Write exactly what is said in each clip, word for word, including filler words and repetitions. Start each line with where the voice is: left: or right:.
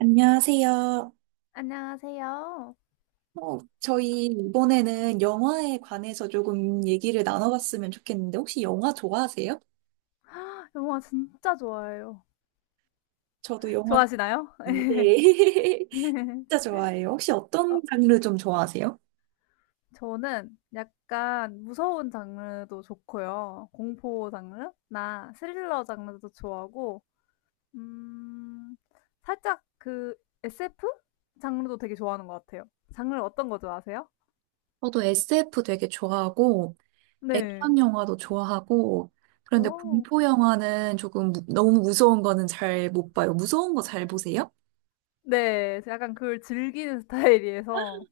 right: 안녕하세요.
left: 안녕하세요.
right: 어, 저희 이번에는 영화에 관해서 조금 얘기를 나눠봤으면 좋겠는데, 혹시 영화 좋아하세요?
left: 영화 진짜 좋아해요.
right: 저도 영화
left: 좋아하시나요?
right: 좋아해요. 네. 진짜 좋아해요. 혹시
left: 어,
right: 어떤 장르 좀 좋아하세요?
left: 저는 약간 무서운 장르도 좋고요. 공포 장르나 스릴러 장르도 좋아하고, 음, 살짝 그 에스에프 장르도 되게 좋아하는 것 같아요. 장르 어떤 거 좋아하세요?
right: 저도 에스에프 되게 좋아하고,
left: 네.
right: 액션 영화도 좋아하고, 그런데
left: 오.
right: 공포 영화는 조금 무- 너무 무서운 거는 잘 못 봐요. 무서운 거 잘 보세요?
left: 네, 약간 그걸 즐기는 스타일이어서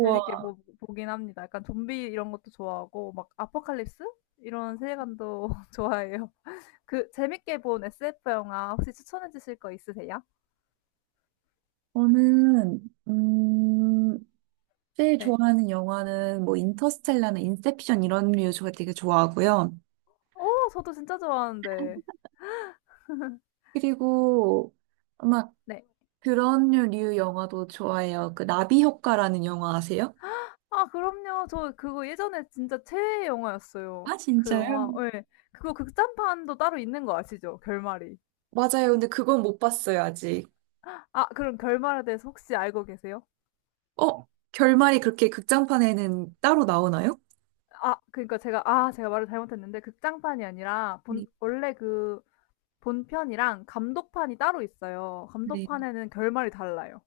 left: 재밌게 보, 보긴 합니다. 약간 좀비 이런 것도 좋아하고 막 아포칼립스 이런 세계관도 좋아해요. 그 재밌게 본 에스에프 영화 혹시 추천해 주실 거 있으세요?
right: 저는, 음, 제일
left: 네.
right: 좋아하는 영화는 뭐 인터스텔라나 인셉션 이런 류 제가 되게 좋아하고요.
left: 오, 저도 진짜 좋아하는데.
right: 그리고 막
left: 네.
right: 그런 류 영화도 좋아해요. 그 나비 효과라는 영화 아세요?
left: 아, 그럼요. 저 그거 예전에 진짜 최애 영화였어요.
right: 아,
left: 그 영화,
right: 진짜요?
left: 예. 그거 극장판도 따로 있는 거 아시죠? 결말이.
right: 맞아요. 근데 그건 못 봤어요, 아직.
left: 아, 그럼 결말에 대해서 혹시 알고 계세요?
right: 어? 결말이 그렇게 극장판에는 따로 나오나요?
left: 아, 그러니까 제가, 아, 제가 말을 잘못했는데, 극장판이 아니라,
right: 네.
left: 본, 원래 그 본편이랑 감독판이 따로 있어요.
right: 네.
left: 감독판에는 결말이 달라요.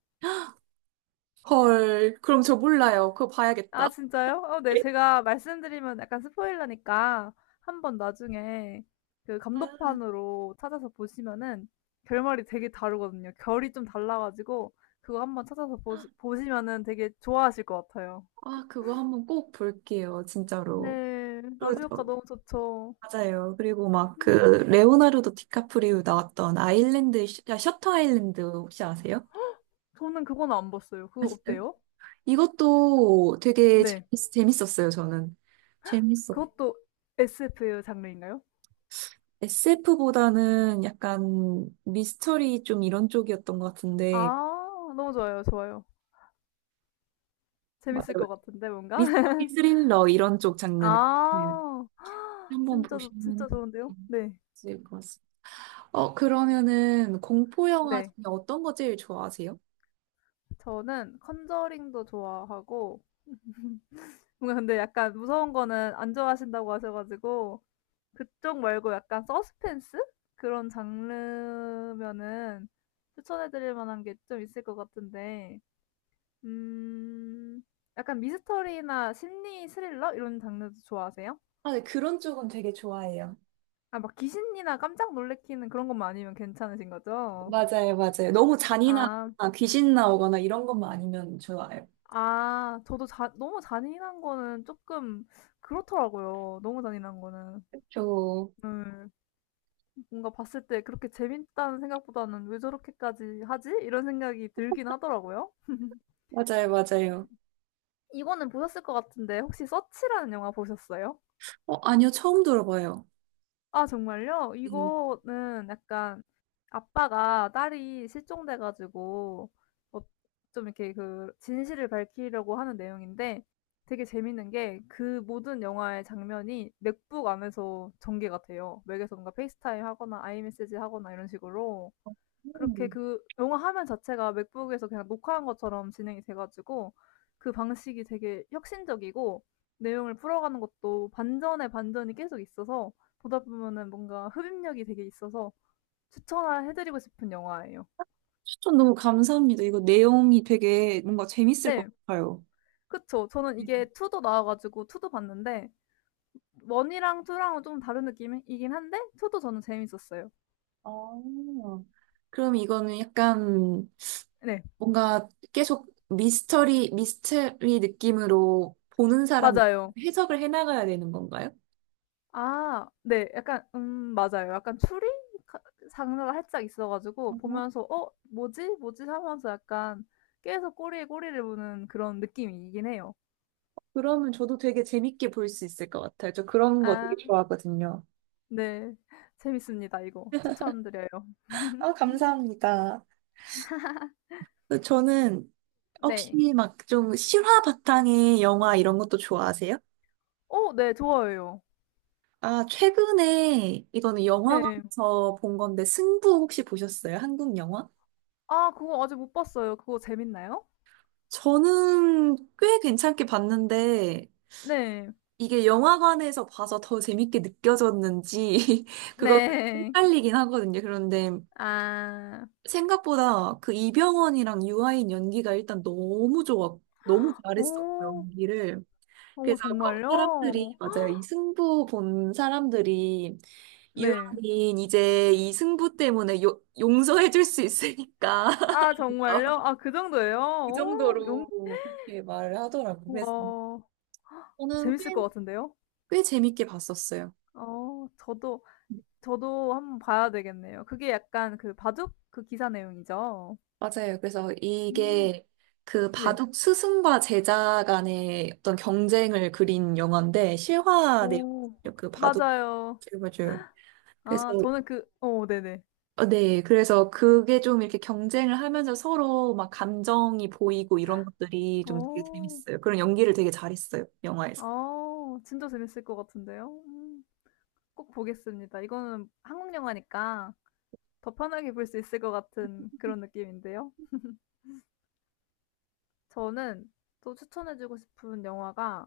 right: 헐, 그럼 저 몰라요. 그거 봐야겠다.
left: 아 진짜요? 어 네. 제가 말씀드리면 약간 스포일러니까 한번 나중에 그
right: 아,
left: 감독판으로 찾아서 보시면은 결말이 되게 다르거든요. 결이 좀 달라 가지고 그거 한번 찾아서 보시 보시면은 되게 좋아하실 것 같아요.
right: 아, 그거 한번 꼭 볼게요, 진짜로.
left: 네. 나비효과
right: 그리고
left: 너무 좋죠.
right: 맞아요. 그리고 막 그 레오나르도 디카프리오 나왔던 아일랜드 셔- 아, 셔터 아일랜드 혹시 아세요?
left: 저는 그거는 안 봤어요. 그거
right: 아시나요?
left: 어때요?
right: 이것도 되게
left: 네.
right: 재밌, 재밌었어요. 저는 재밌었.
left: 그것도 에스에프의 장르인가요?
right: 에스에프보다는 약간 미스터리 좀 이런 쪽이었던 것 같은데
left: 아 너무 좋아요. 좋아요. 재밌을
right: 맞아요.
left: 것 같은데 뭔가?
right: 미스터리 스릴러 이런 쪽 장르는 네.
left: 아.
right: 한번
left: 진짜 좋
right: 보시면
left: 진짜 좋은데요? 네.
right: 있을 것 같습니다. 어 그러면은 공포 영화
left: 네.
right: 중에 어떤 거 제일 좋아하세요?
left: 저는 컨저링도 좋아하고 뭔가 근데 약간 무서운 거는 안 좋아하신다고 하셔 가지고 그쪽 말고 약간 서스펜스 그런 장르면은 추천해 드릴 만한 게 좀 있을 것 같은데 음 약간 미스터리나 심리 스릴러 이런 장르도 좋아하세요?
right: 아, 네, 그런 쪽은 되게 좋아해요.
left: 아 막 귀신이나 깜짝 놀래키는 그런 것만 아니면 괜찮으신 거죠?
right: 맞아요, 맞아요. 너무
left: 아.
right: 잔인하거나 귀신 나오거나 이런 것만 아니면 좋아요.
left: 아 저도 자 너무 잔인한 거는 조금 그렇더라고요, 너무 잔인한 거는.
right: 저,
left: 네. 뭔가 봤을 때 그렇게 재밌다는 생각보다는 '왜 저렇게까지 하지?' 이런 생각이 들긴 하더라고요.
right: 맞아요, 맞아요.
left: 이거는 보셨을 것 같은데 혹시 서치라는 영화 보셨어요?
right: 어, 아니요, 처음 들어봐요.
left: 아, 정말요?
right: 네.
left: 이거는 약간 아빠가 딸이 실종돼 가지고 어 좀 이렇게 그 진실을 밝히려고 하는 내용인데 되게 재밌는 게 그 모든 영화의 장면이 맥북 안에서 전개가 돼요. 맥에서 뭔가 페이스타임 하거나 아이메시지 하거나 이런 식으로. 그렇게
right: 음,
left: 그 영화 화면 자체가 맥북에서 그냥 녹화한 것처럼 진행이 돼 가지고 그 방식이 되게 혁신적이고 내용을 풀어가는 것도 반전에 반전이 계속 있어서 보다 보면은 뭔가 흡입력이 되게 있어서 추천해 드리고 싶은 영화예요.
right: 추천 너무 감사합니다. 이거 내용이 되게 뭔가 재밌을 것
left: 네.
right: 같아요.
left: 그쵸. 저는
right: 네.
left: 이게 이도 나와 가지고 이도 봤는데 원 이랑 투 랑은 좀 다른 느낌이긴 한데 이도 저는 재밌었어요.
right: 아, 그럼 이거는 약간
left: 네.
right: 뭔가 계속 미스터리, 미스터리 느낌으로 보는 사람이
left: 맞아요.
right: 해석을 해나가야 되는 건가요?
left: 아 네. 약간 음 맞아요. 약간 추리 가 장르가 살짝 있어 가지고
right: 어,
left: 보면서 '어 뭐지? 뭐지?' 하면서 약간 계속 꼬리에 꼬리를 무는 그런 느낌이긴 해요.
right: 그러면 저도 되게 재밌게 볼 수 있을 것 같아요. 저 그런 거
left: 아
right: 되게 좋아하거든요.
left: 네. 재밌습니다 이거. 추천드려요.
right: 아, 감사합니다. 그 저는 혹시
left: 네.
right: 막 좀 실화 바탕의 영화 이런 것도 좋아하세요?
left: 어 네. 좋아요요
right: 아, 최근에 이거는
left: 네.
right: 영화관에서 본 건데 승부 혹시 보셨어요? 한국 영화?
left: 아 그거 아직 못 봤어요. 그거 재밌나요?
right: 저는 꽤 괜찮게 봤는데
left: 네.
right: 이게 영화관에서 봐서 더 재밌게 느껴졌는지 그거
left: 네.
right: 헷갈리긴 하거든요. 그런데
left: 아.
right: 생각보다 그 이병헌이랑 유아인 연기가 일단 너무 좋았, 너무 잘했었고
left: 오.
right: 연기를.
left: 어
right: 그래서 거- 사람들이
left: 정말요?
right: 맞아요. 이 승부 본 사람들이
left: 네.
right: 유아인 이제 이 승부 때문에 요, 용서해줄 수 있으니까
left: 아
right: 어,
left: 정말요? 아 그 정도예요?
right: 그
left: 오, 용
right: 정도로 그렇게 말을 하더라고요. 그래서
left: 와.
right: 저는 꽤,
left: 재밌을 것 같은데요?
right: 꽤 재밌게 봤었어요.
left: 어 저도 저도 한번 봐야 되겠네요. 그게 약간 그 바둑 그 기사 내용이죠?
right: 맞아요. 그래서
left: 음
right: 이게 그
left: 네.
right: 바둑 스승과 제자 간의 어떤 경쟁을 그린 영화인데 실화 내용
left: 오
right: 그 바둑
left: 맞아요.
right: 요 맞아요. 그래서
left: 아 저는 그 어 네네.
right: 어, 네, 그래서 그게 좀 이렇게 경쟁을 하면서 서로 막 감정이 보이고 이런 것들이 좀 되게
left: 어.
right: 재밌어요. 그런 연기를 되게 잘했어요, 영화에서.
left: 아 진짜 재밌을 것 같은데요? 음 꼭 보겠습니다. 이거는 한국 영화니까 더 편하게 볼 수 있을 것 같은 그런 느낌인데요. 저는 또 추천해 주고 싶은 영화가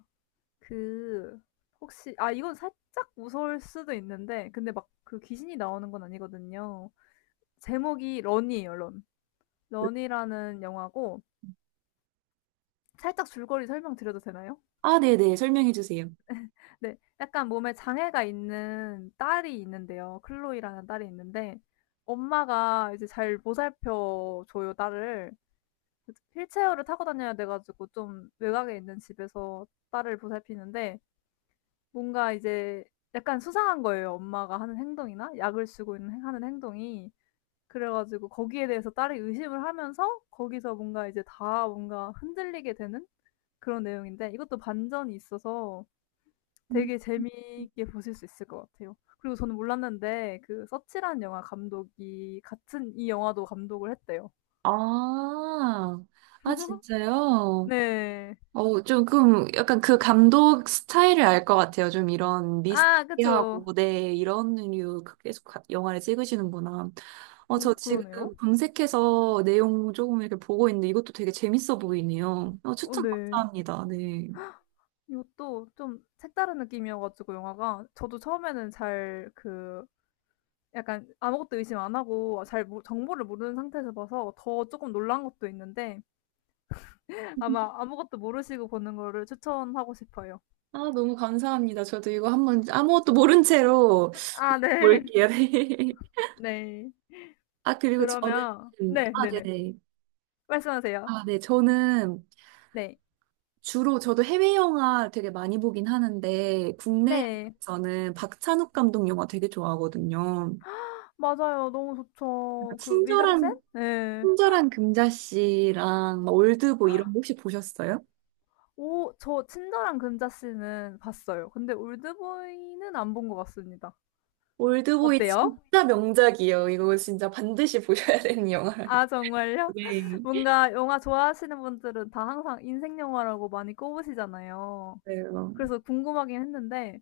left: 그 혹시 아 이건 살짝 무서울 수도 있는데 근데 막 그 귀신이 나오는 건 아니거든요. 제목이 런이에요, 런. 런이라는 영화고 살짝 줄거리 설명드려도 되나요?
right: 아, 네네, 설명해 주세요.
left: 네. 약간 몸에 장애가 있는 딸이 있는데요. 클로이라는 딸이 있는데 엄마가 이제 잘 보살펴 줘요, 딸을. 휠체어를 타고 다녀야 돼 가지고 좀 외곽에 있는 집에서 딸을 보살피는데 뭔가 이제 약간 수상한 거예요, 엄마가 하는 행동이나 약을 쓰고 있는 행 하는 행동이. 그래 가지고 거기에 대해서 딸이 의심을 하면서 거기서 뭔가 이제 다 뭔가 흔들리게 되는 그런 내용인데 이것도 반전이 있어서
right: 음.
left: 되게 재미있게 보실 수 있을 것 같아요. 그리고 저는 몰랐는데 그 서치란 영화 감독이 같은 이 영화도 감독을 했대요.
right: 아, 아, 진짜요?
left: 네.
right: 어, 좀, 그럼 약간 그 감독 스타일을 알 것 같아요. 좀 이런
left: 아 그쵸.
right: 미스티하고, 네, 이런 류 계속 가- 영화를 찍으시는구나. 어, 저
left: 어 그러네요.
right: 지금 검색해서 내용 조금 이렇게 보고 있는데 이것도 되게 재밌어 보이네요. 어,
left: 어
right: 추천
left: 네.
right: 감사합니다. 네.
left: 이것도 좀 색다른 느낌이어 가지고 영화가 저도 처음에는 잘 그 약간 아무것도 의심 안 하고 잘 모 정보를 모르는 상태에서 봐서 더 조금 놀란 것도 있는데 아마 아무것도 모르시고 보는 거를 추천하고 싶어요.
right: 아, 너무 감사합니다. 저도 이거 한번 아무것도 모른 채로
left: 아 네.
right: 볼게요. 네.
left: 네.
right: 아, 그리고 저는,
left: 그러면 네
right: 아,
left: 네 네.
right: 네네.
left: 말씀하세요.
right: 아, 네. 저는
left: 네.
right: 주로 저도 해외 영화 되게 많이 보긴 하는데, 국내
left: 네.
right: 영화에서는 박찬욱 감독 영화 되게 좋아하거든요.
left: 맞아요. 너무
right: 약간
left: 좋죠. 그 미장센?
right: 친절한,
left: 네
right: 친절한 금자씨랑 막 올드보이 이런 거 혹시 보셨어요?
left: 오 저 친절한 금자씨는 봤어요. 근데 올드보이는 안 본 것 같습니다.
right: 올드보이
left: 어때요?
right: 진짜 명작이에요. 이거 진짜 반드시 보셔야 되는 영화예요.
left: 아 정말요?
right: 네.
left: 뭔가 영화 좋아하시는 분들은 다 항상 인생 영화라고 많이 꼽으시잖아요.
right: 네.
left: 그래서 궁금하긴 했는데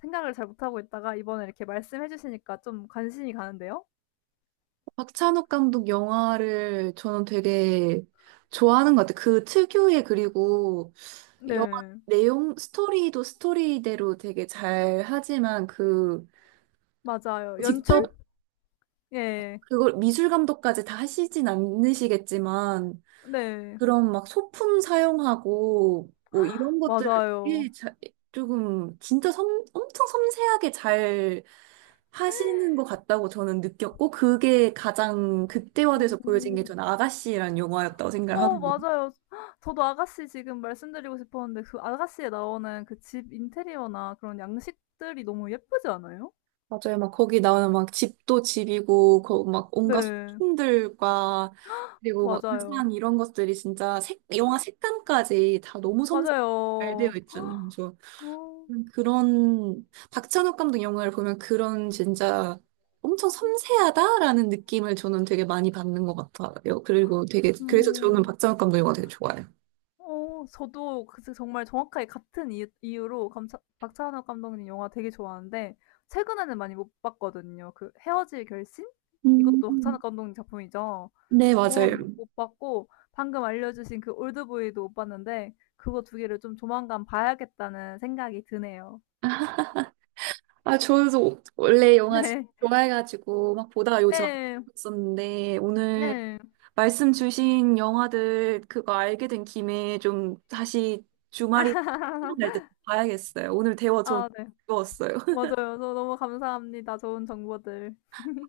left: 생각을 잘 못하고 있다가 이번에 이렇게 말씀해 주시니까 좀 관심이 가는데요.
right: 박찬욱 감독 영화를 저는 되게 좋아하는 것 같아요. 그 특유의 그리고 영화
left: 네.
right: 내용, 스토리도 스토리대로 되게 잘 하지만 그
left: 맞아요. 연출?
right: 직접
left: 예.
right: 그걸 미술 감독까지 다 하시진 않으시겠지만
left: 네.
right: 그런 막 소품 사용하고 뭐 이런 것들을
left: 맞아요.
right: 되게 자- 조금 진짜 섬, 엄청 섬세하게 잘 하시는 것 같다고 저는 느꼈고 그게 가장 극대화돼서 보여진 게
left: 오.
right: 저는 아가씨란 영화였다고 생각을
left: 어
right: 하거든요.
left: 맞아요. 저도 아가씨 지금 말씀드리고 싶었는데 그 아가씨에 나오는 그 집 인테리어나 그런 양식들이 너무 예쁘지 않아요?
right: 맞아요. 막 거기 나오는 막 집도 집이고 거, 막 온갖
left: 네.
right: 소품들과 그리고 막
left: 맞아요.
right: 의상 이런 것들이 진짜 색, 영화 색감까지 다 너무 섬세히 잘 되어
left: 맞아요.
right: 있잖아요. 그래서
left: 어.
right: 음, 그런 박찬욱 감독 영화를 보면 그런 진짜 엄청 섬세하다라는 느낌을 저는 되게 많이 받는 것 같아요. 그리고 되게 그래서 저는
left: 음.
right: 박찬욱 감독 영화 되게 좋아해요.
left: 어 저도 그 정말 정확하게 같은 이유 이유로 감차 박찬욱 감독님 영화 되게 좋아하는데 최근에는 많이 못 봤거든요. 그 헤어질 결심? 이것도 박찬욱
right: 음.
left: 감독님 작품이죠.
right: 네, 맞아요.
left: 그거는 못 못 봤고 방금 알려주신 그 올드보이도 못 봤는데 그거 두 개를 좀 조만간 봐야겠다는 생각이 드네요.
right: 아, 저도 원래 영화 진짜 좋아해가지고 막 보다가 요즘 안
left: 네. 네.
right: 봤었는데 오늘
left: 네.
right: 말씀 주신 영화들 그거 알게 된 김에 좀 다시 주말이 시간 날때 봐야겠어요. 오늘 대화 전
left: 아 네.
right: 즐거웠어요.
left: 맞아요. 저 너무 감사합니다. 좋은 정보들.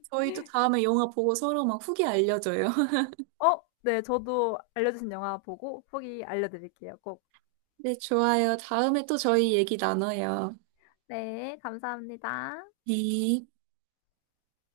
right: 저희도 다음에 영화 보고 서로 막 후기 알려줘요.
left: 어 네. 저도 알려 주신 영화 보고 후기 알려 드릴게요, 꼭.
right: 네, 좋아요. 다음에 또 저희 얘기 나눠요.
left: 네. 감사합니다.
right: 네.